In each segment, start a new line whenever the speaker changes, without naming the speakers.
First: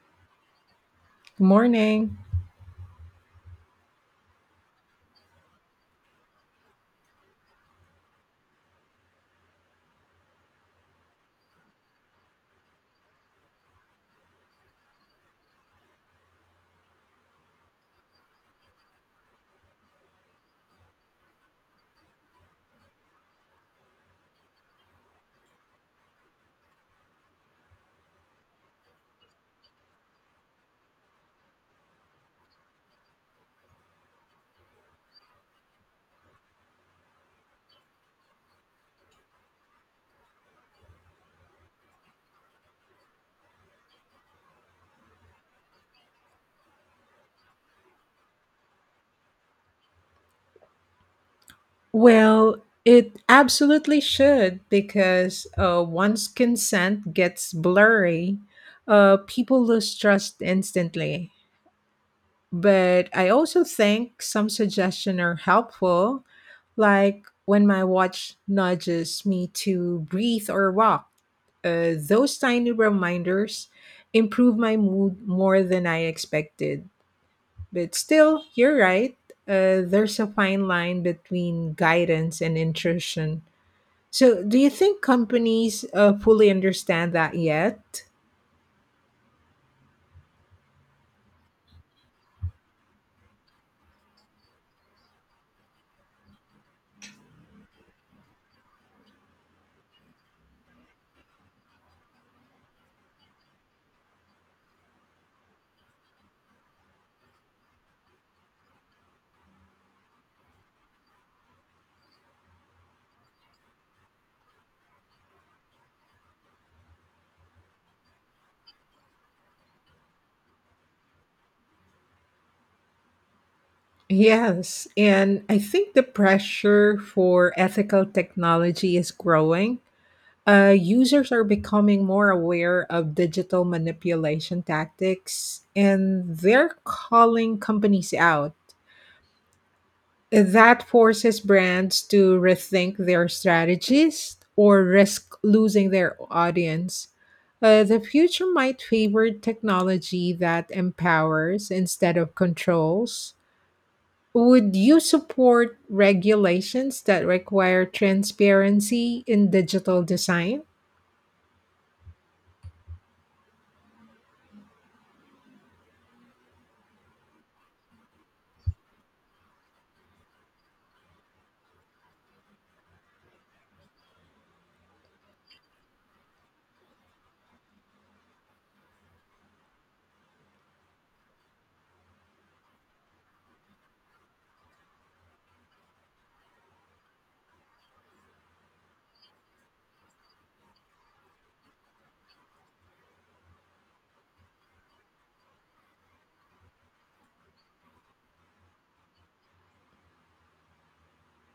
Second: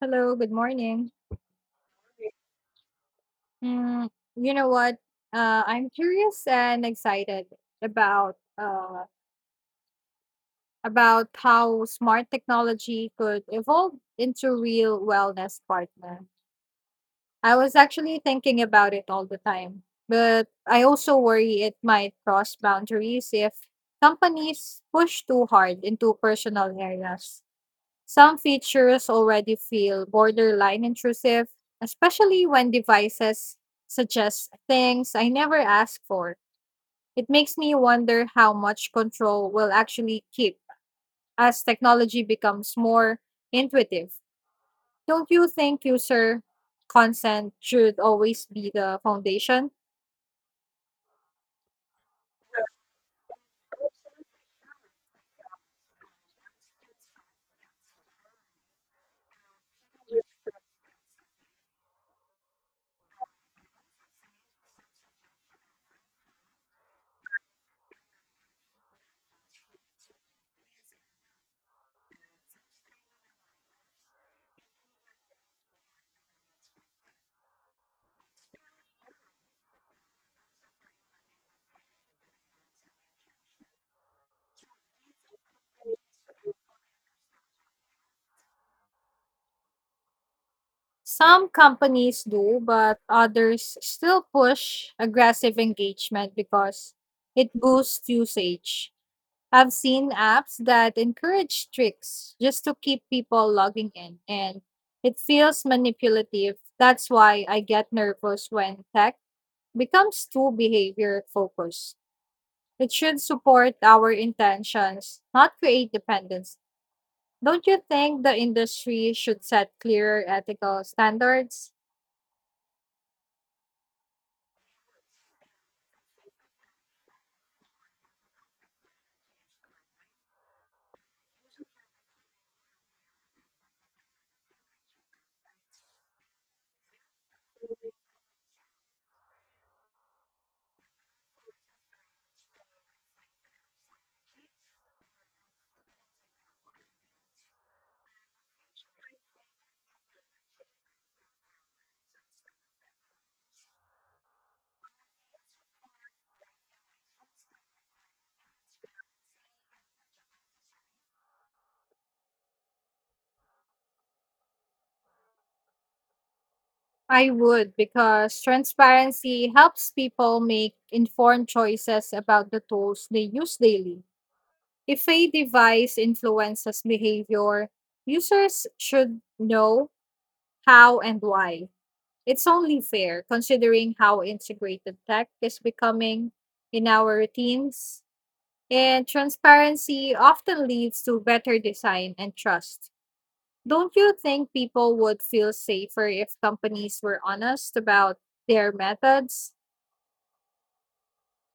Hello, good morning.
Morning.
Mm, you know what? I'm curious and excited about about how smart technology could evolve into real wellness partner. I was actually thinking about it all the time, but I also worry it might cross boundaries if companies push too hard into personal areas. Some features already feel borderline intrusive, especially when devices suggest things I never asked for. It makes me wonder how much control we'll actually keep as technology becomes more intuitive. Don't you think user consent should always be the foundation?
Well, it absolutely should because once consent gets blurry, people lose trust instantly. But I also think some suggestions are helpful, like when my watch nudges me to breathe or walk. Those tiny reminders improve my mood more than I expected. But still, you're right. There's a fine line between guidance and intrusion. So, do you think companies fully understand that yet?
Some companies do, but others still push aggressive engagement because it boosts usage. I've seen apps that encourage tricks just to keep people logging in, and it feels manipulative. That's why I get nervous when tech becomes too behavior focused. It should support our intentions, not create dependence. Don't you think the industry should set clearer ethical standards?
Yes, and I think the pressure for ethical technology is growing. Users are becoming more aware of digital manipulation tactics, and they're calling companies out. That forces brands to rethink their strategies or risk losing their audience. The future might favor technology that empowers instead of controls. Would you support regulations that require transparency in digital design?
I would because transparency helps people make informed choices about the tools they use daily. If a device influences behavior, users should know how and why. It's only fair considering how integrated tech is becoming in our routines, and transparency often leads to better design and trust. Don't you think people would feel safer if companies were honest about their methods?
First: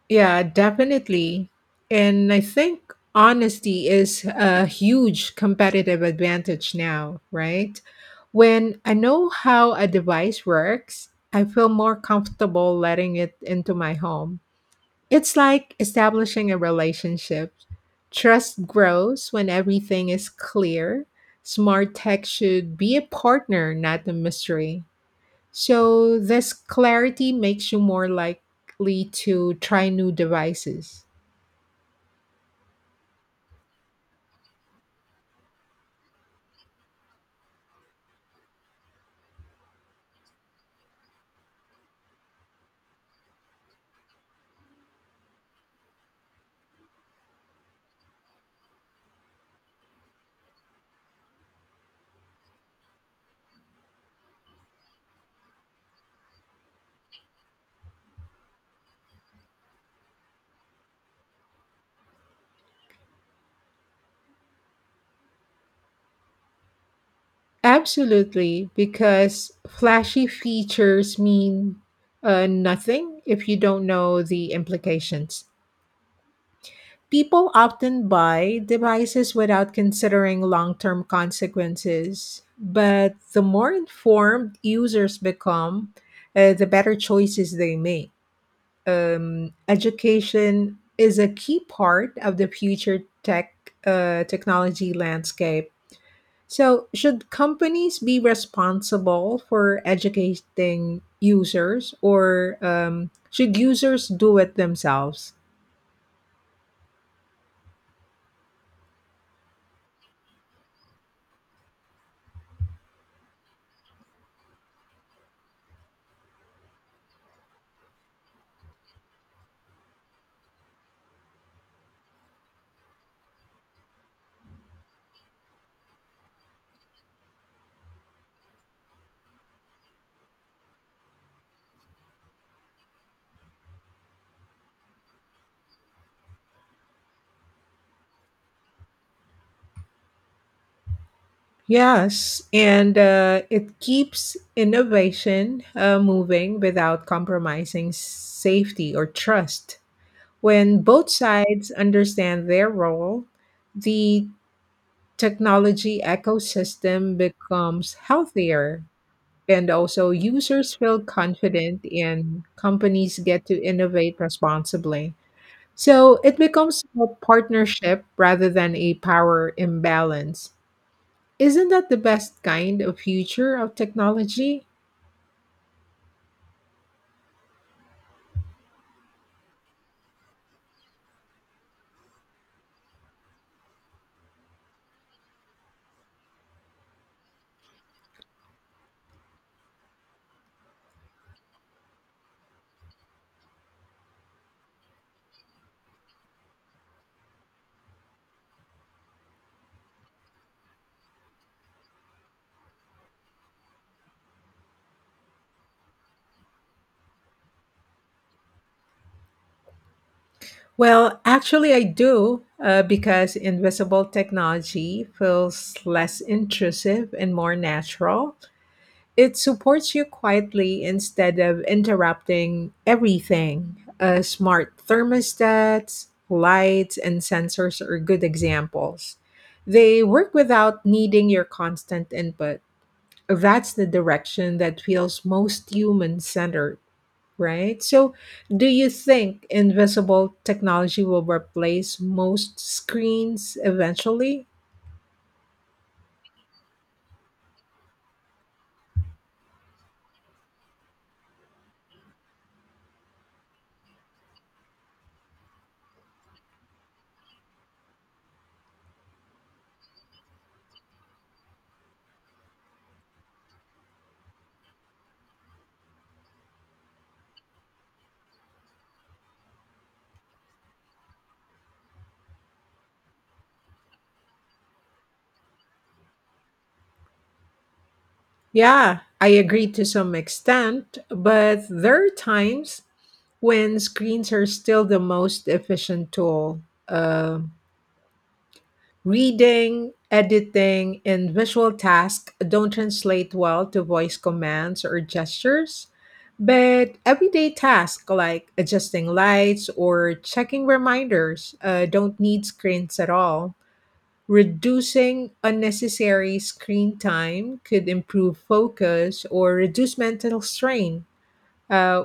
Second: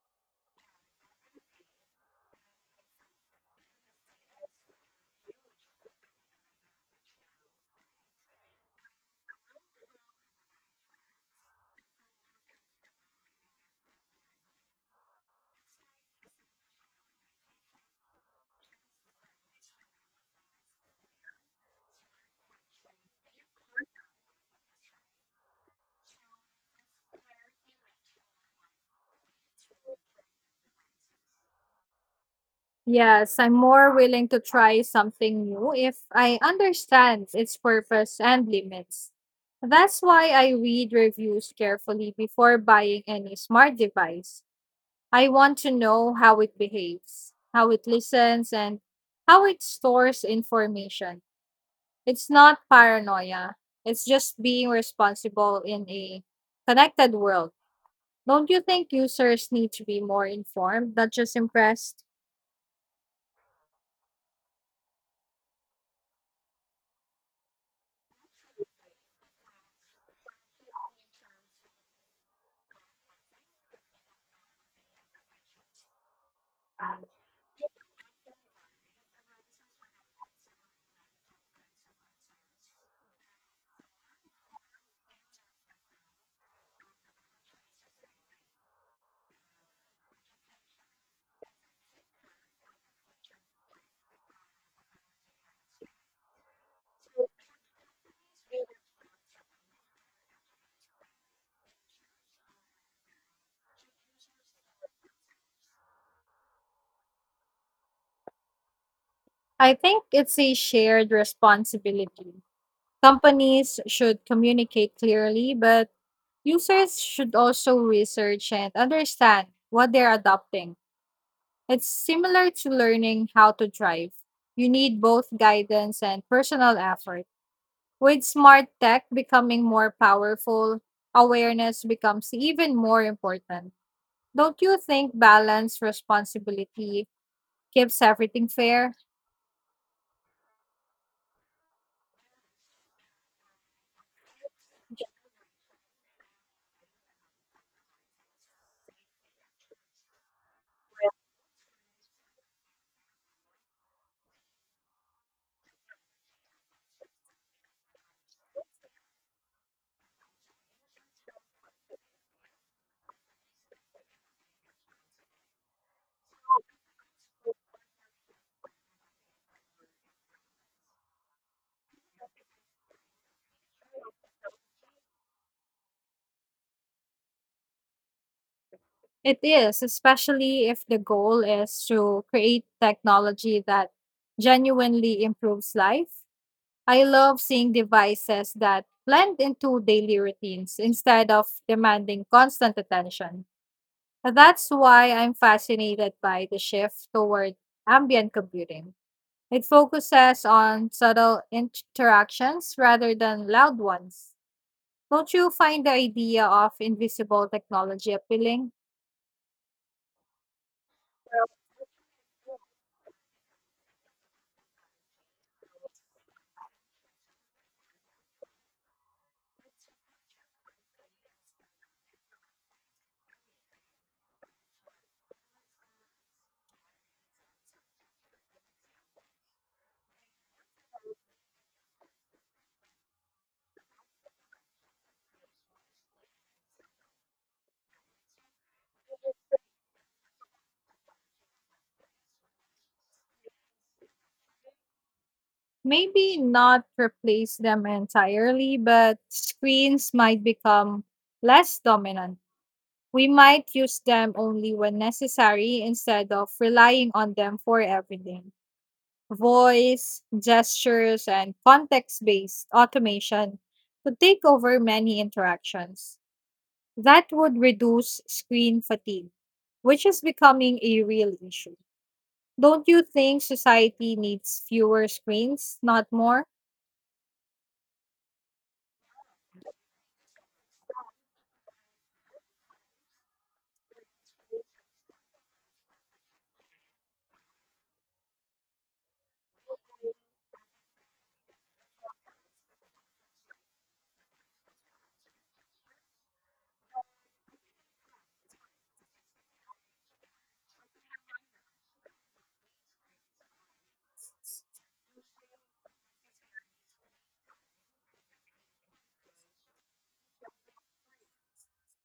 Yeah, definitely. And I think honesty is a huge competitive advantage now, right? When I know how a device works, I feel more comfortable letting it into my home. It's like establishing a relationship. Trust grows when everything is clear. Smart tech should be a partner, not a mystery. So this clarity makes you more likely to try new devices.
Yes, I'm more willing to try something new if I understand its purpose and limits. That's why I read reviews carefully before buying any smart device. I want to know how it behaves, how it listens, and how it stores information. It's not paranoia, it's just being responsible in a connected world. Don't you think users need to be more informed, not just impressed?
Absolutely, because flashy features mean nothing if you don't know the implications. People often buy devices without considering long term consequences, but the more informed users become, the better choices they make. Education is a key part of the future technology landscape. So, should companies be responsible for educating users, or should users do it themselves?
I think it's a shared responsibility. Companies should communicate clearly, but users should also research and understand what they're adopting. It's similar to learning how to drive. You need both guidance and personal effort. With smart tech becoming more powerful, awareness becomes even more important. Don't you think balanced responsibility keeps everything fair?
Yes, and it keeps innovation moving without compromising safety or trust. When both sides understand their role, the technology ecosystem becomes healthier, and also users feel confident and companies get to innovate responsibly, so it becomes a partnership rather than a power imbalance. Isn't that the best kind of future of technology?
It is, especially if the goal is to create technology that genuinely improves life. I love seeing devices that blend into daily routines instead of demanding constant attention. That's why I'm fascinated by the shift toward ambient computing. It focuses on subtle interactions rather than loud ones. Don't you find the idea of invisible technology appealing?
Well, actually, I do because invisible technology feels less intrusive and more natural. It supports you quietly instead of interrupting everything. Smart thermostats, lights, and sensors are good examples. They work without needing your constant input. That's the direction that feels most human centered, right? So, do you think invisible technology will replace most screens eventually?
Maybe not replace them entirely, but screens might become less dominant. We might use them only when necessary instead of relying on them for everything. Voice, gestures, and context based automation to take over many interactions. That would reduce screen fatigue, which is becoming a real issue. Don't you think society needs fewer screens, not more?
Yeah, I agree to some extent, but there are times when screens are still the most efficient tool. Uh, Reading, editing, and visual tasks don't translate well to voice commands or gestures, but everyday tasks like adjusting lights or checking reminders don't need screens at all. Reducing unnecessary screen time could improve focus or reduce mental strain. Uh,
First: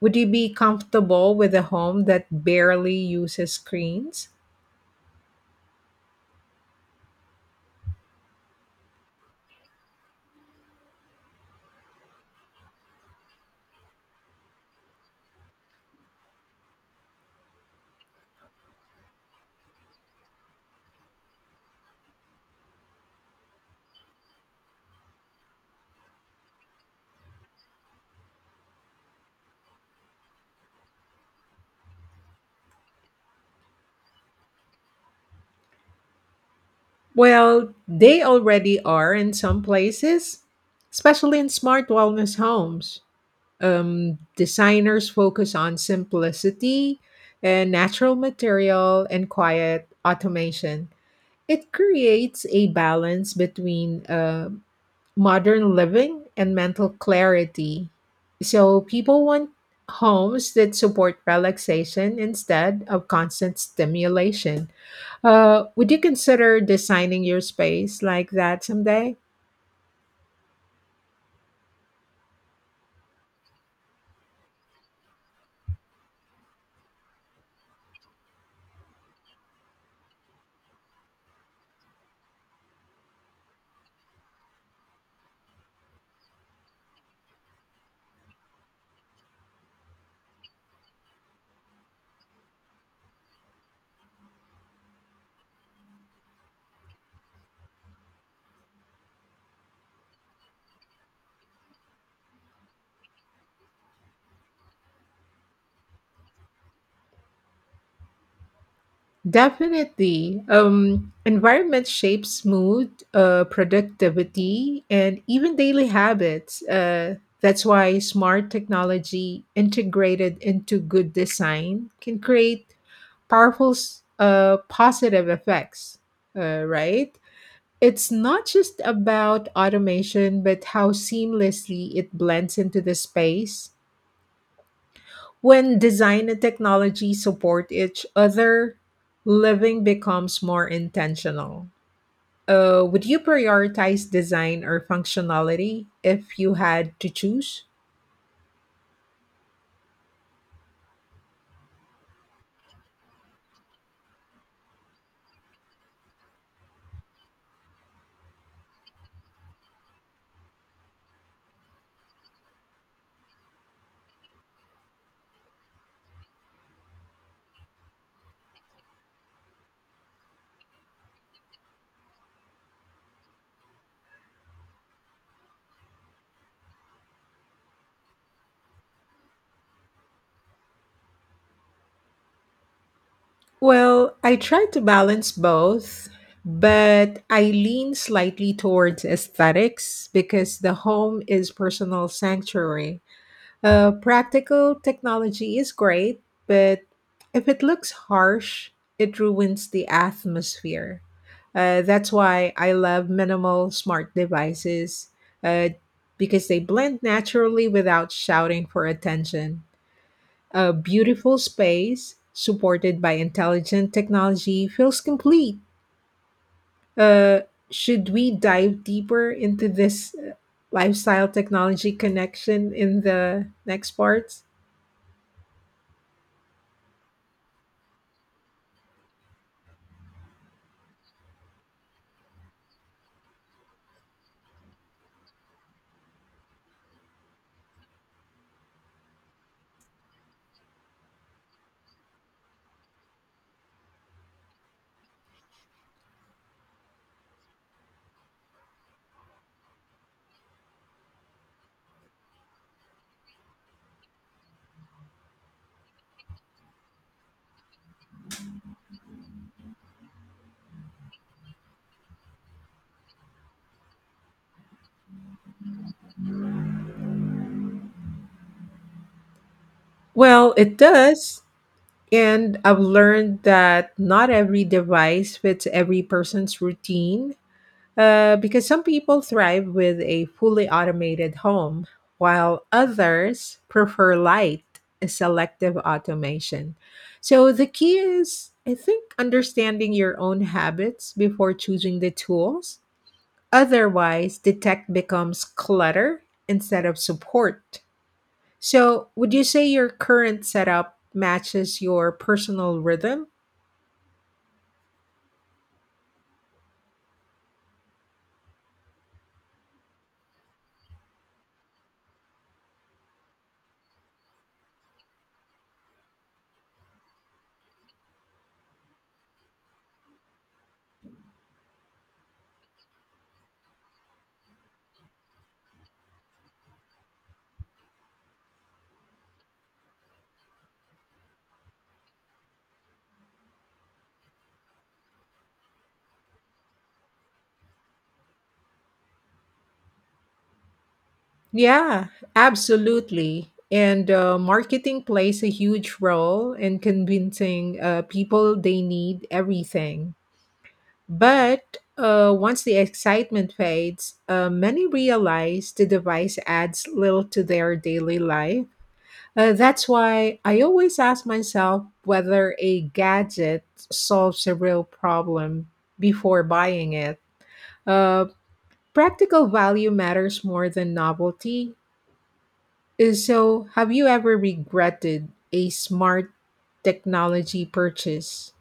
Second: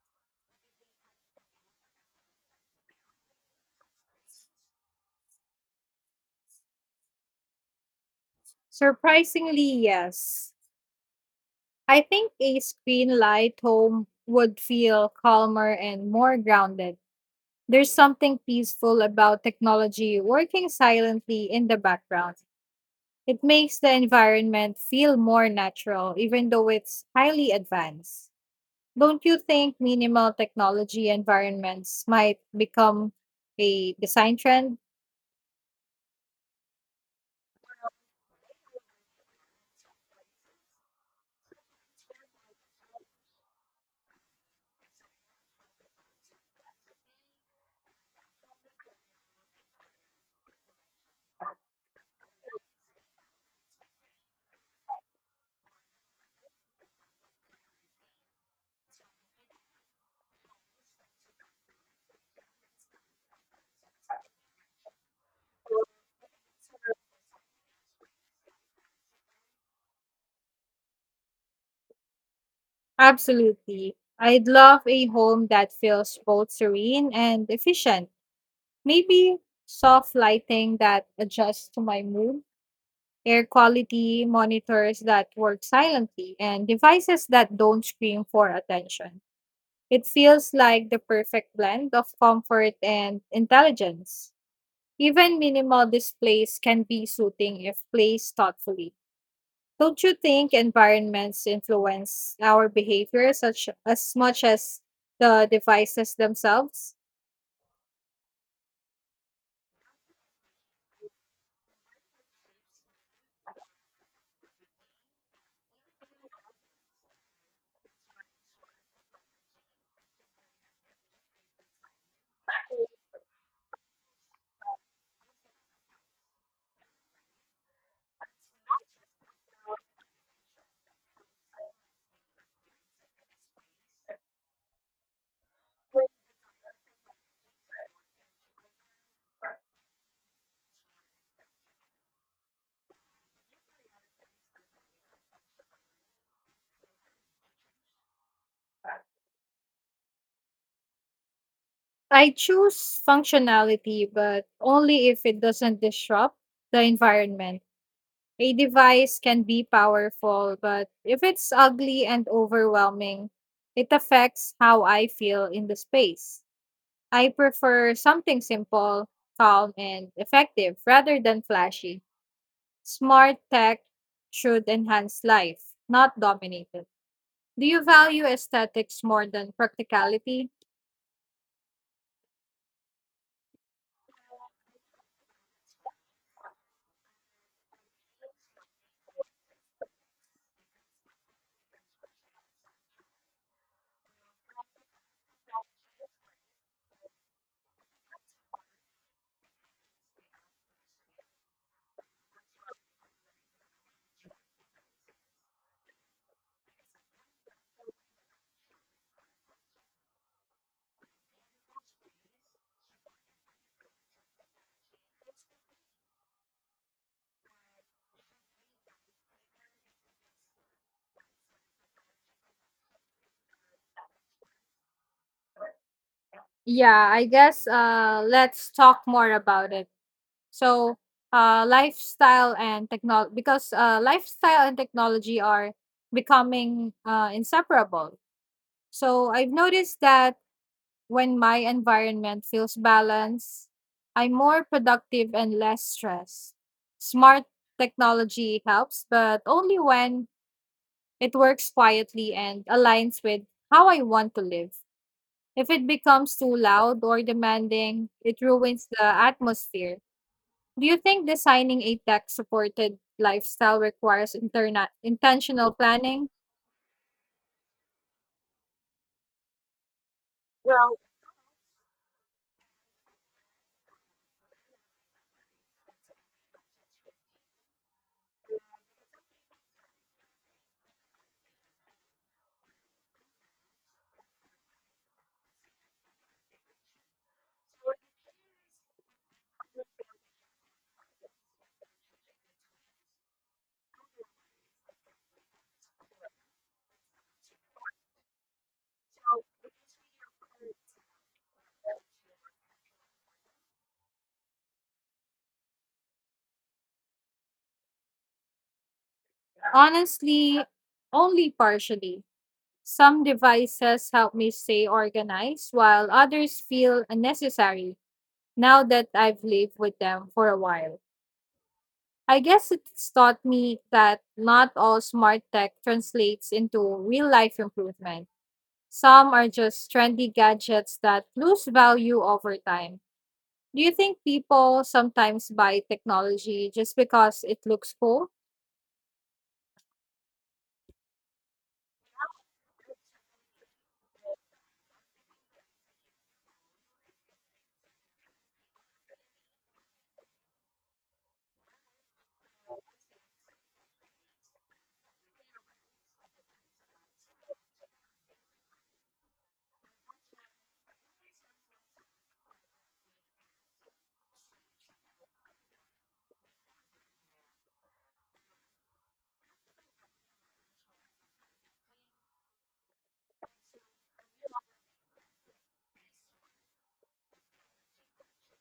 would you be comfortable with a home that barely uses screens?
Surprisingly, yes. I think a screen light home would feel calmer and more grounded. There's something peaceful about technology working silently in the background. It makes the environment feel more natural, even though it's highly advanced. Don't you think minimal technology environments might become a design trend?
Well, they already are in some places, especially in smart wellness homes. Designers focus on simplicity and natural material and quiet automation. It creates a balance between modern living and mental clarity. So people want homes that support relaxation instead of constant stimulation. Would you consider designing your space like that someday?
Absolutely. I'd love a home that feels both serene and efficient. Maybe soft lighting that adjusts to my mood, air quality monitors that work silently, and devices that don't scream for attention. It feels like the perfect blend of comfort and intelligence. Even minimal displays can be soothing if placed thoughtfully. Don't you think environments influence our behavior such as much as the devices themselves?
Definitely. Environment shapes mood, productivity, and even daily habits. That's why smart technology integrated into good design can create positive effects, right? It's not just about automation, but how seamlessly it blends into the space. When design and technology support each other, living becomes more intentional. Would you prioritize design or functionality if you had to choose?
I choose functionality, but only if it doesn't disrupt the environment. A device can be powerful, but if it's ugly and overwhelming, it affects how I feel in the space. I prefer something simple, calm, and effective rather than flashy. Smart tech should enhance life, not dominate it. Do you value aesthetics more than practicality?
Well, I try to balance both, but I lean slightly towards aesthetics because the home is personal sanctuary. Practical technology is great, but if it looks harsh, it ruins the atmosphere. That's why I love minimal smart devices uh, because they blend naturally without shouting for attention. A beautiful space supported by intelligent technology feels complete. Uh, should we dive deeper into this lifestyle technology connection in the next parts?
Yeah, I guess let's talk more about it. So, lifestyle and technology, because lifestyle and technology are becoming inseparable. So, I've noticed that when my environment feels balanced, I'm more productive and less stressed. Smart technology helps, but only when it works quietly and aligns with how I want to live. If it becomes too loud or demanding, it ruins the atmosphere. Do you think designing a tech supported lifestyle requires intentional planning?
Well, it does. And I've learned that not every device fits every person's routine. Because some people thrive with a fully automated home, while others prefer light, selective automation. So the key is, I think, understanding your own habits before choosing the tools. Otherwise, the tech becomes clutter instead of support. So, would you say your current setup matches your personal rhythm?
Honestly, only partially. Some devices help me stay organized, while others feel unnecessary now that I've lived with them for a while. I guess it's taught me that not all smart tech translates into real life improvement. Some are just trendy gadgets that lose value over time. Do you think people sometimes buy technology just because it looks cool?
Yeah, absolutely. And marketing plays a huge role in convincing people they need everything. But once the excitement fades, many realize the device adds little to their daily life. That's why I always ask myself whether a gadget solves a real problem before buying it. Uh, Practical value matters more than novelty. So, have you ever regretted a smart technology purchase?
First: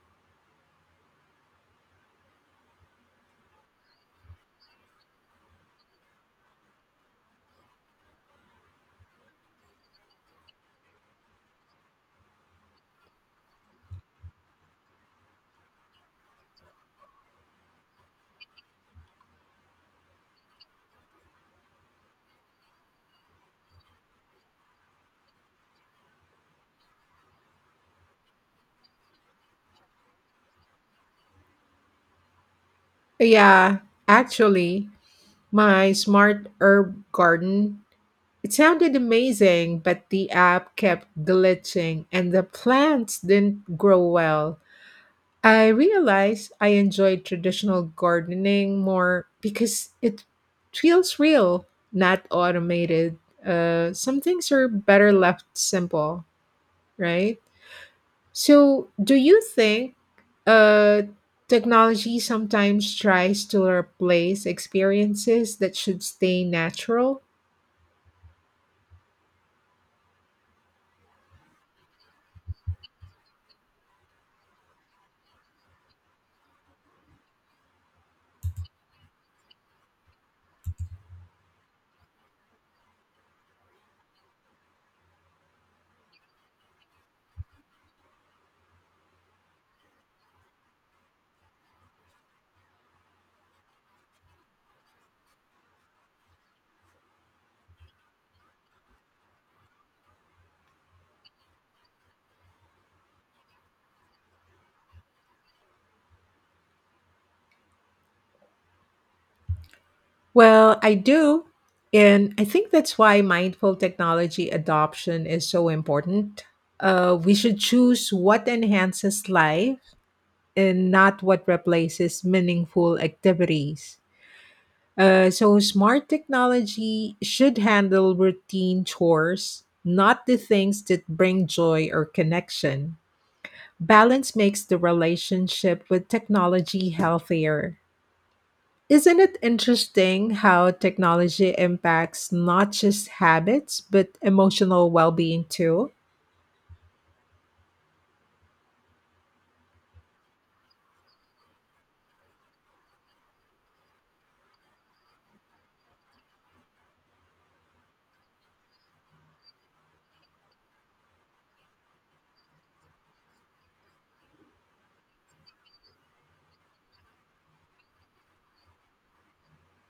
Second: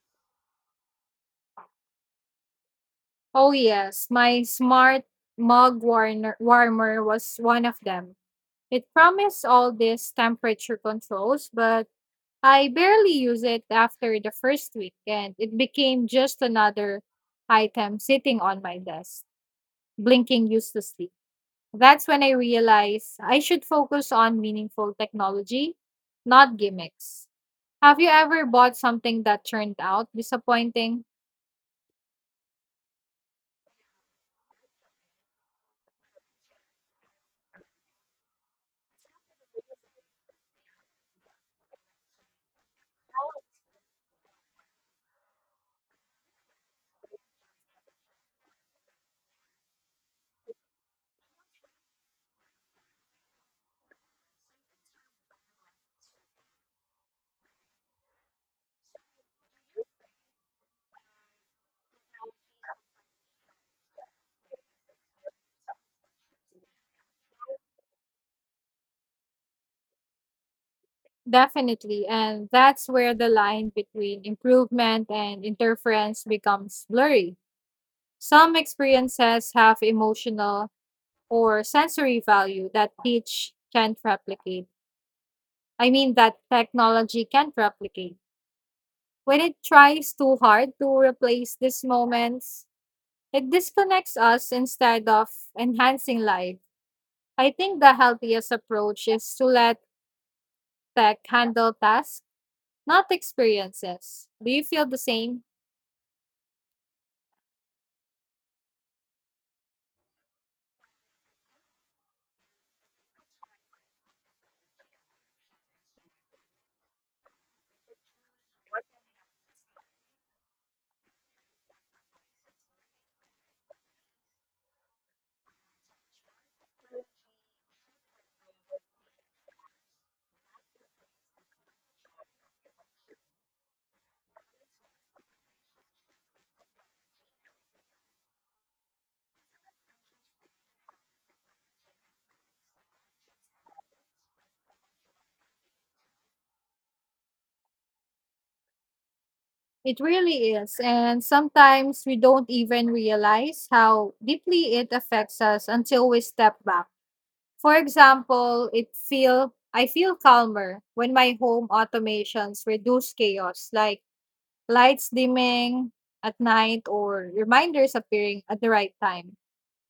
Oh, yes. My smart warmer was one of them. It promised all these temperature controls, but I barely use it after the first week, and it became just another item sitting on my desk, blinking uselessly. That's when I realized I should focus on meaningful technology, not gimmicks. Have you ever bought something that turned out disappointing?
Yeah, actually, my smart herb garden. It sounded amazing, but the app kept glitching and the plants didn't grow well. I realized I enjoyed traditional gardening more because it feels real, not automated. Some things are better left simple, right? So, do you think uh, technology sometimes tries to replace experiences that should stay natural?
Definitely. And that's where the line between improvement and interference becomes blurry. Some experiences have emotional or sensory value that teach can't replicate. I mean, that technology can't replicate. When it tries too hard to replace these moments, it disconnects us instead of enhancing life. I think the healthiest approach is to let tech handle tasks, not experiences. Do you feel the same?
Well, I do. And I think that's why mindful technology adoption is so important. We should choose what enhances life and not what replaces meaningful activities. So smart technology should handle routine chores, not the things that bring joy or connection. Balance makes the relationship with technology healthier. Isn't it interesting how technology impacts not just habits, but emotional well being too?
It really is. And sometimes we don't even realize how deeply it affects us until we step back. For example, it feel I feel calmer when my home automations reduce chaos, like lights dimming at night or reminders appearing at the right time.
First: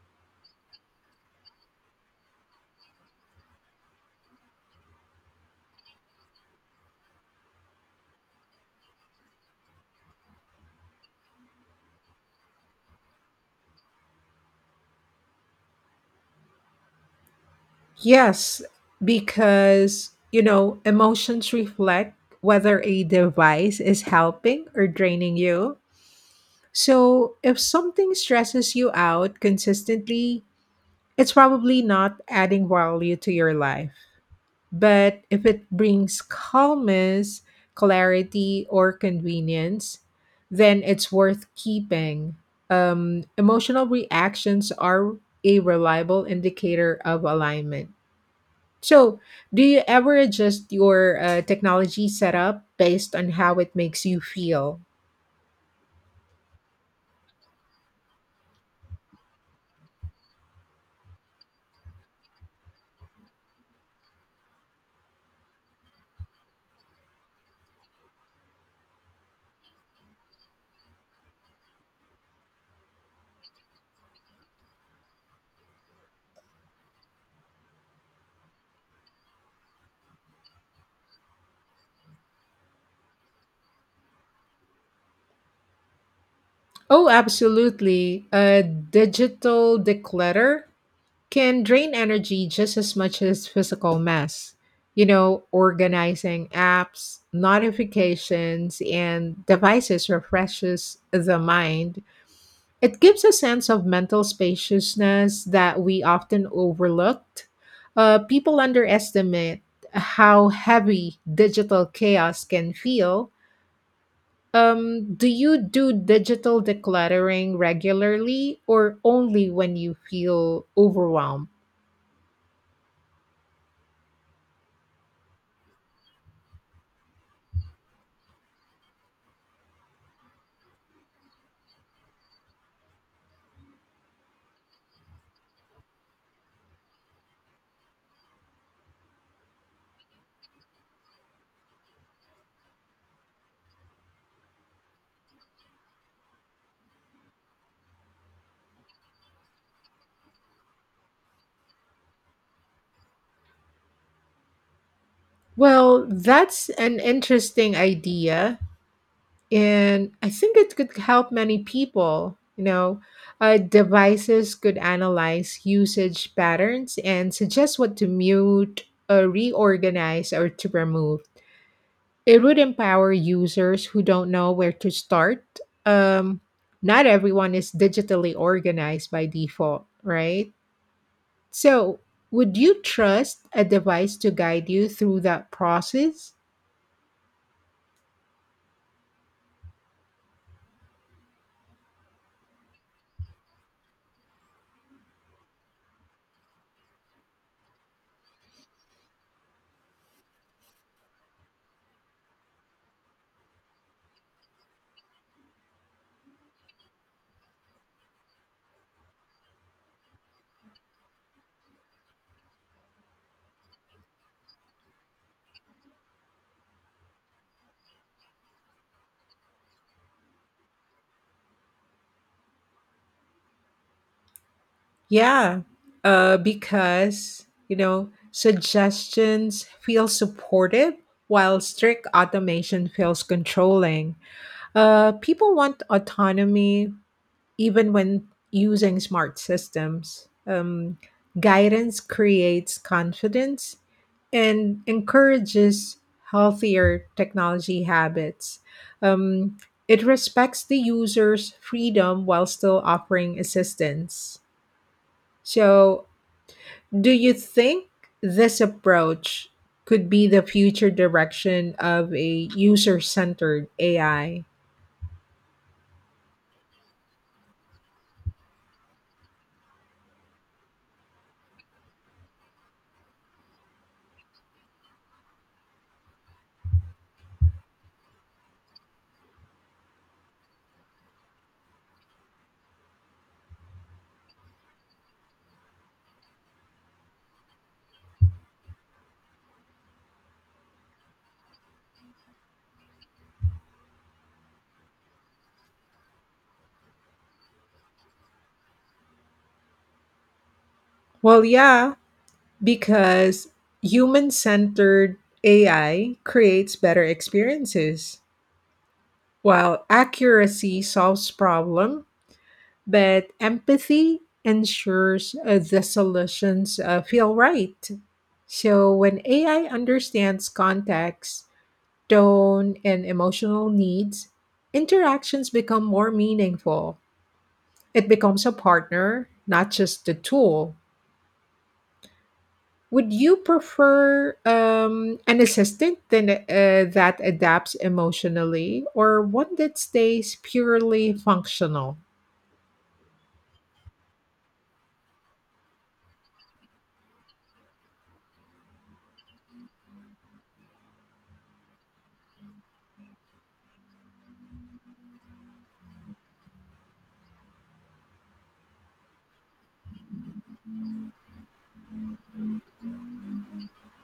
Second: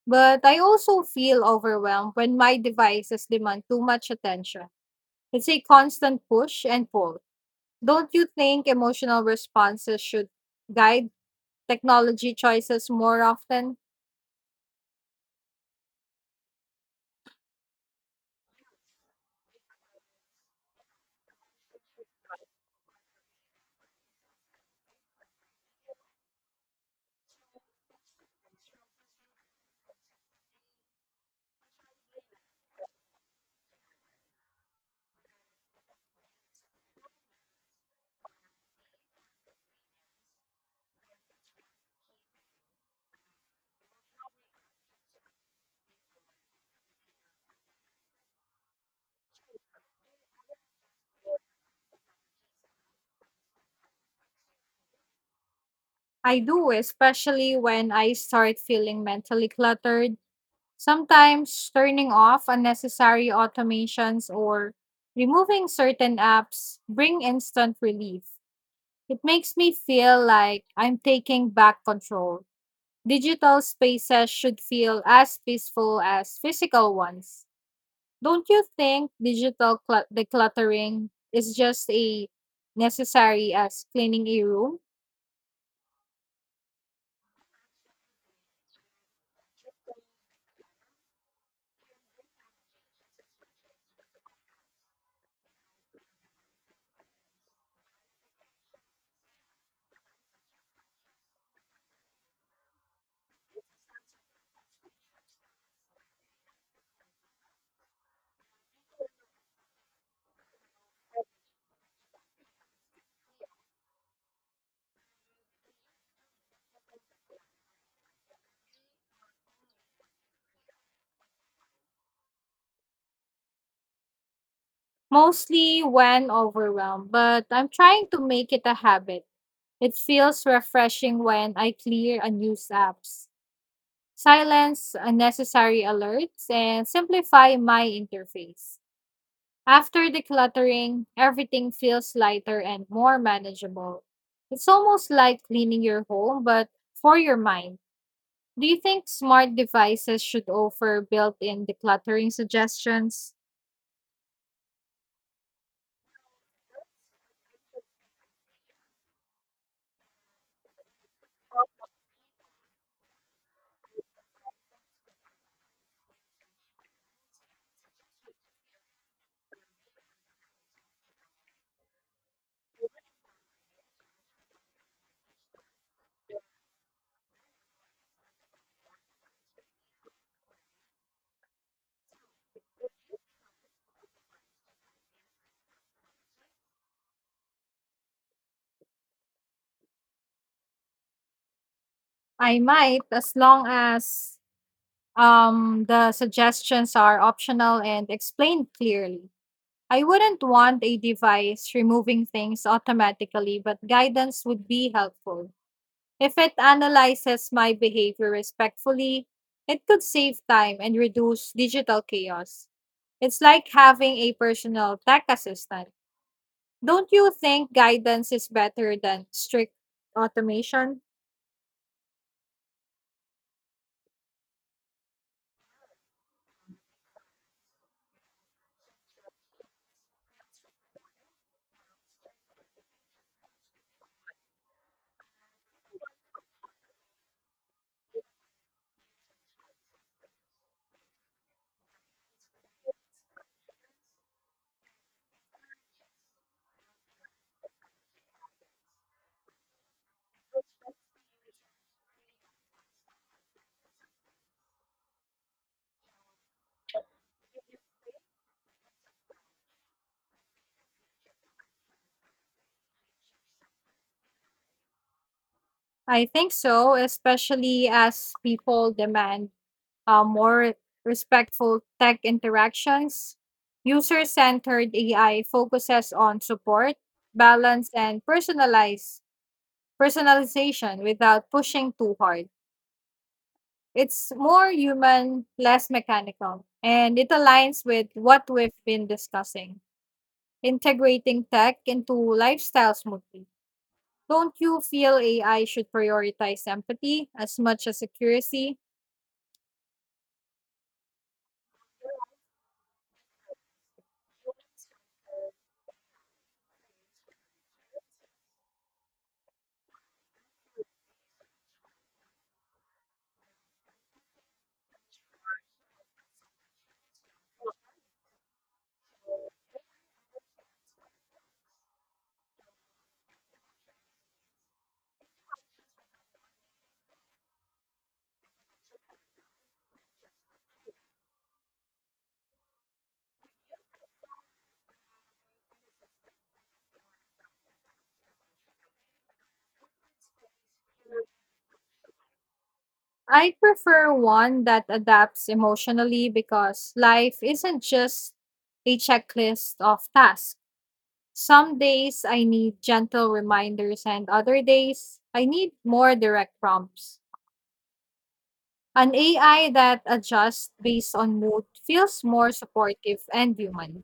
But I also feel overwhelmed when my devices demand too much attention. It's a constant push and pull. Don't you think emotional responses should guide technology choices more often?
Yes, because, you know, emotions reflect whether a device is helping or draining you. So, if something stresses you out consistently, it's probably not adding value to your life. But if it brings calmness, clarity, or convenience, then it's worth keeping. Emotional reactions are a reliable indicator of alignment. So, do you ever adjust your technology setup based on how it makes you feel?
I do, especially when I start feeling mentally cluttered. Sometimes turning off unnecessary automations or removing certain apps bring instant relief. It makes me feel like I'm taking back control. Digital spaces should feel as peaceful as physical ones. Don't you think decluttering is just a necessary as cleaning a room?
Oh, absolutely. Digital declutter can drain energy just as much as physical mess. You know, organizing apps, notifications, and devices refreshes the mind. It gives a sense of mental spaciousness that we often overlooked. People underestimate how heavy digital chaos can feel. Do you do digital decluttering regularly or only when you feel overwhelmed?
Mostly when overwhelmed, but I'm trying to make it a habit. It feels refreshing when I clear unused apps, silence unnecessary alerts, and simplify my interface. After decluttering, everything feels lighter and more manageable. It's almost like cleaning your home, but for your mind. Do you think smart devices should offer built in decluttering suggestions?
Well, that's an interesting idea, and I think it could help many people. You know, devices could analyze usage patterns and suggest what to mute, reorganize, or to remove. It would empower users who don't know where to start. Um, Not everyone is digitally organized by default, right? So, would you trust a device to guide you through that process?
I might, as long as the suggestions are optional and explained clearly. I wouldn't want a device removing things automatically, but guidance would be helpful. If it analyzes my behavior respectfully, it could save time and reduce digital chaos. It's like having a personal tech assistant. Don't you think guidance is better than strict automation?
Yeah, because, you know, suggestions feel supportive while strict automation feels controlling. People want autonomy even when using smart systems. Guidance creates confidence and encourages healthier technology habits. Um, it respects the user's freedom while still offering assistance. So, do you think this approach could be the future direction of a user centered AI?
I think so, especially as people demand more respectful tech interactions. User centered AI focuses on support, balance, and personalize personalization without pushing too hard. It's more human, less mechanical, and it aligns with what we've been discussing, integrating tech into lifestyle smoothly. Don't you feel AI should prioritize empathy as much as accuracy?
Well, yeah, because human centered AI creates better experiences, while accuracy solves problem, but empathy ensures the solutions feel right. So when AI understands context, tone, and emotional needs, interactions become more meaningful. It becomes a partner, not just a tool. Would you prefer an assistant that adapts emotionally or one that stays purely functional?
I prefer one that adapts emotionally because life isn't just a checklist of tasks. Some days I need gentle reminders, and other days I need more direct prompts. An AI that adjusts based on mood feels more supportive and human.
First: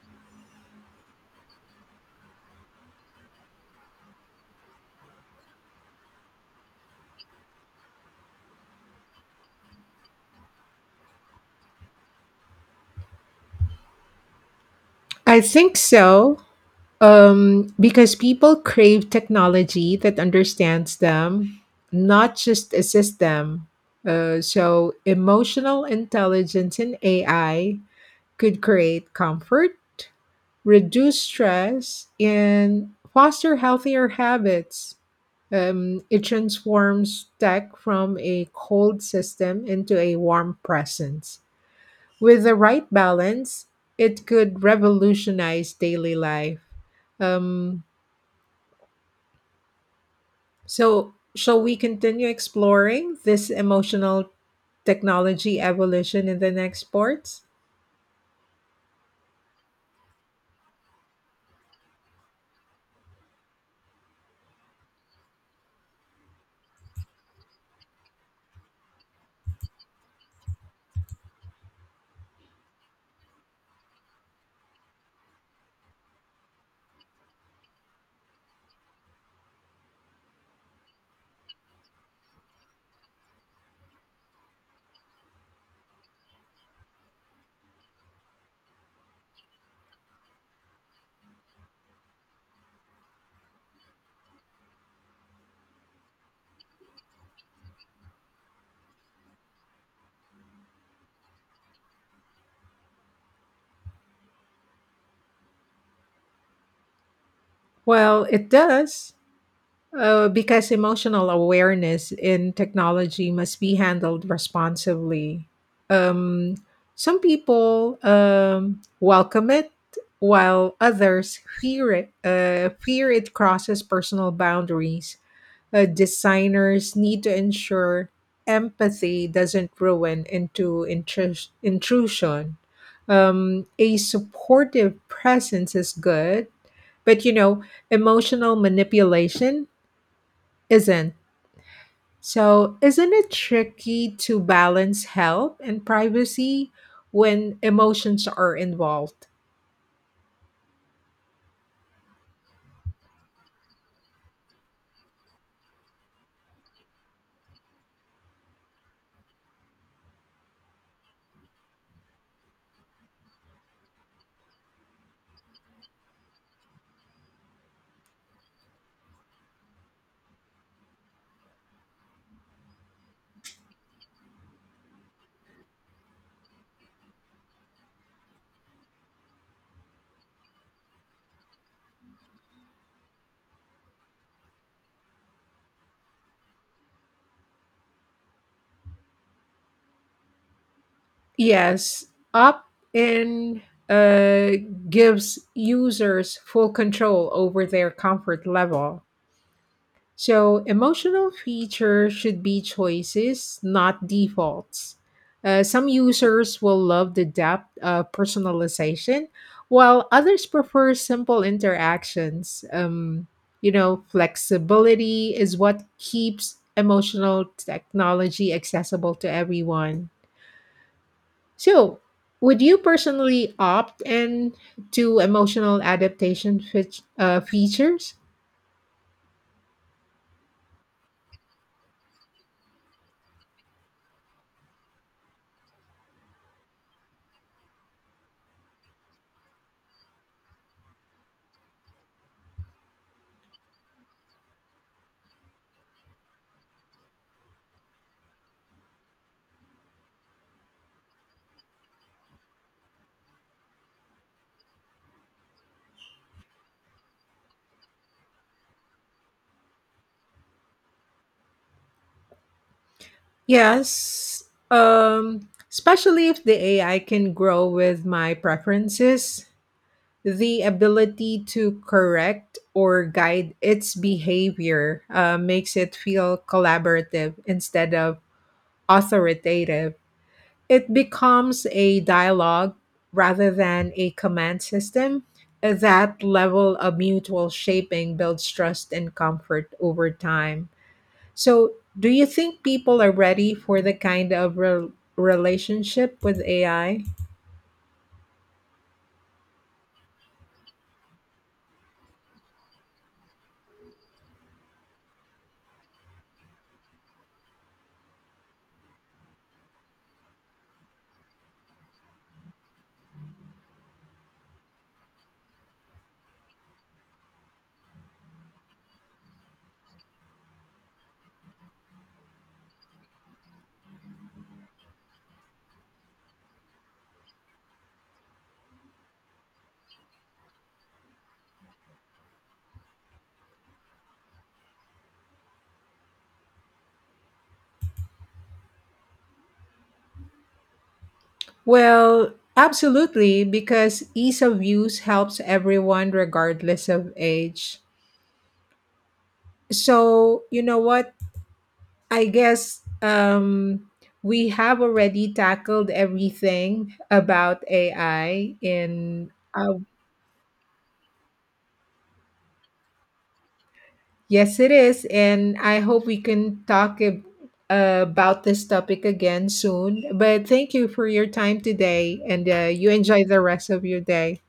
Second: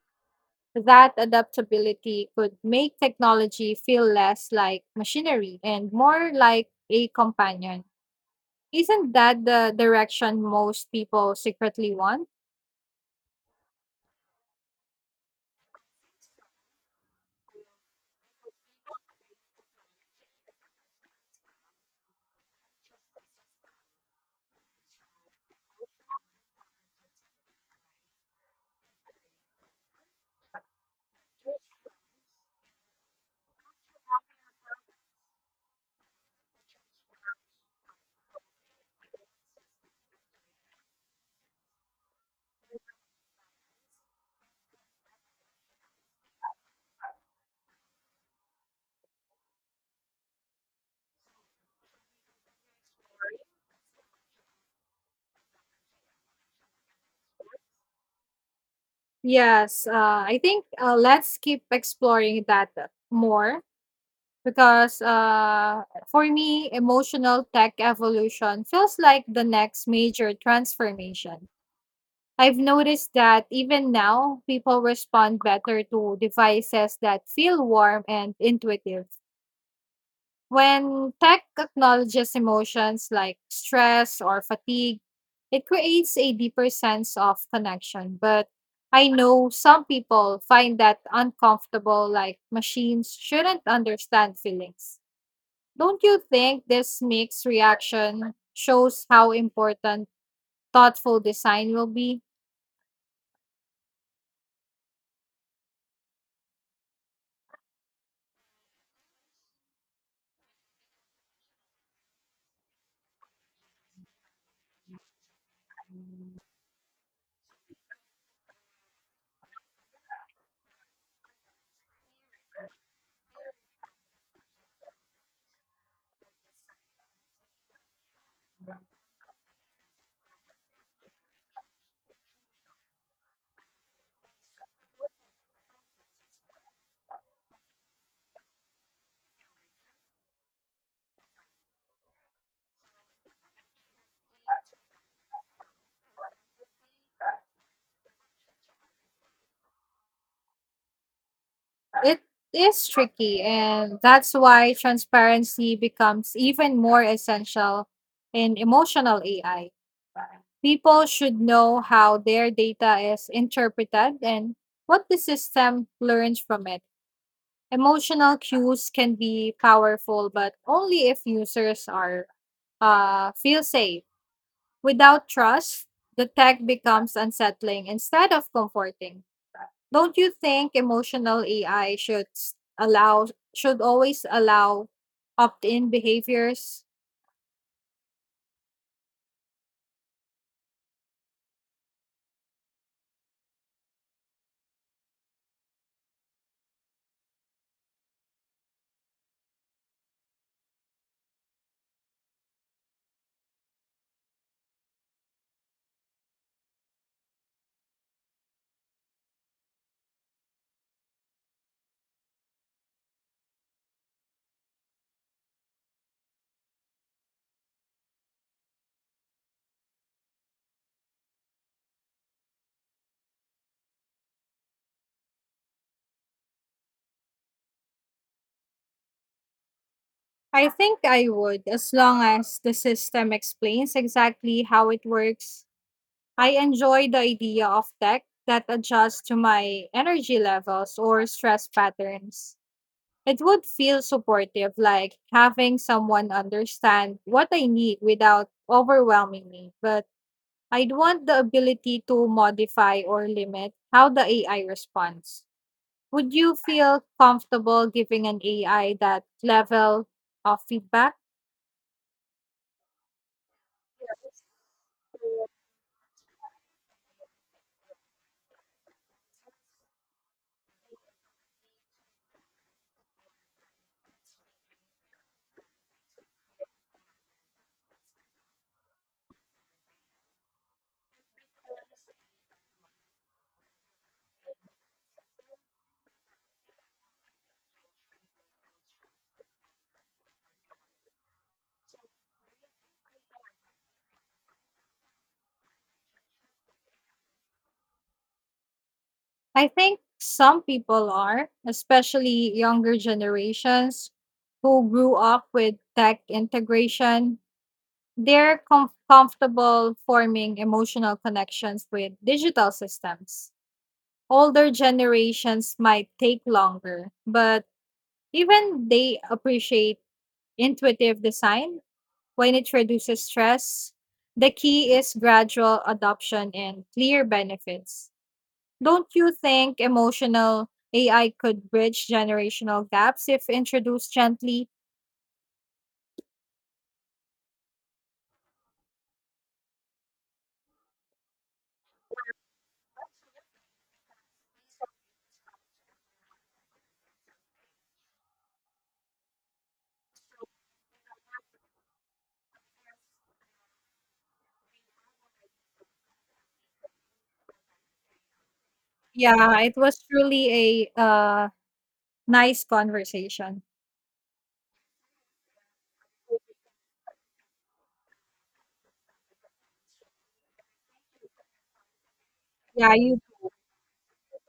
That adaptability could make technology feel less like machinery and more like a companion. Isn't that the direction most people secretly want?
I think so. Because people crave technology that understands them, not just assists them. So, emotional intelligence in AI could create comfort, reduce stress, and foster healthier habits. It transforms tech from a cold system into a warm presence. With the right balance, it could revolutionize daily life. Um, So, shall we continue exploring this emotional technology evolution in the next sports?
Yes, I think let's keep exploring that more because for me, emotional tech evolution feels like the next major transformation. I've noticed that even now, people respond better to devices that feel warm and intuitive. When tech acknowledges emotions like stress or fatigue, it creates a deeper sense of connection. But I know some people find that uncomfortable, like machines shouldn't understand feelings. Don't you think this mixed reaction shows how important thoughtful design will be?
Well, it does, because emotional awareness in technology must be handled responsibly. Um, some people welcome it, while others fear it. Fear it crosses personal boundaries. Designers need to ensure empathy doesn't ruin into intrusion. A supportive presence is good, but you know, emotional manipulation isn't. So, isn't it tricky to balance help and privacy when emotions are involved?
It is tricky, and that's why transparency becomes even more essential in emotional AI. People should know how their data is interpreted and what the system learns from it. Emotional cues can be powerful, but only if users are feel safe. Without trust, the tech becomes unsettling instead of comforting. Don't you think emotional AI should s- allow should always allow opt-in behaviors?
Yes, up in uh, gives users full control over their comfort level. So, emotional features should be choices, not defaults. Some users will love the depth of personalization, while others prefer simple interactions. You know, flexibility is what keeps emotional technology accessible to everyone. So, would you personally opt in to emotional adaptation features?
I think I would as long as the system explains exactly how it works. I enjoy the idea of tech that adjusts to my energy levels or stress patterns. It would feel supportive like having someone understand what I need without overwhelming me, but I'd want the ability to modify or limit how the AI responds. Would you feel comfortable giving an AI that level of feedback?
Yes, especially if the AI can grow with my preferences. The ability to correct or guide its behavior makes it feel collaborative instead of authoritative. It becomes a dialogue rather than a command system. That level of mutual shaping builds trust and comfort over time. So, do you think people are ready for the kind of relationship with AI?
I think some people are, especially younger generations who grew up with tech integration. Comfortable forming emotional connections with digital systems. Older generations might take longer, but even they appreciate intuitive design when it reduces stress. The key is gradual adoption and clear benefits. Don't you think emotional AI could bridge generational gaps if introduced gently?
Well, absolutely, because ease of use helps everyone regardless of age. So, you know what? I guess we have already tackled everything about AI in.
Yeah, it was truly a nice conversation.
Yes, it is, and I hope we can talk about this topic again soon. But thank you for your time today, and you
Yeah, you
enjoy the rest of your day.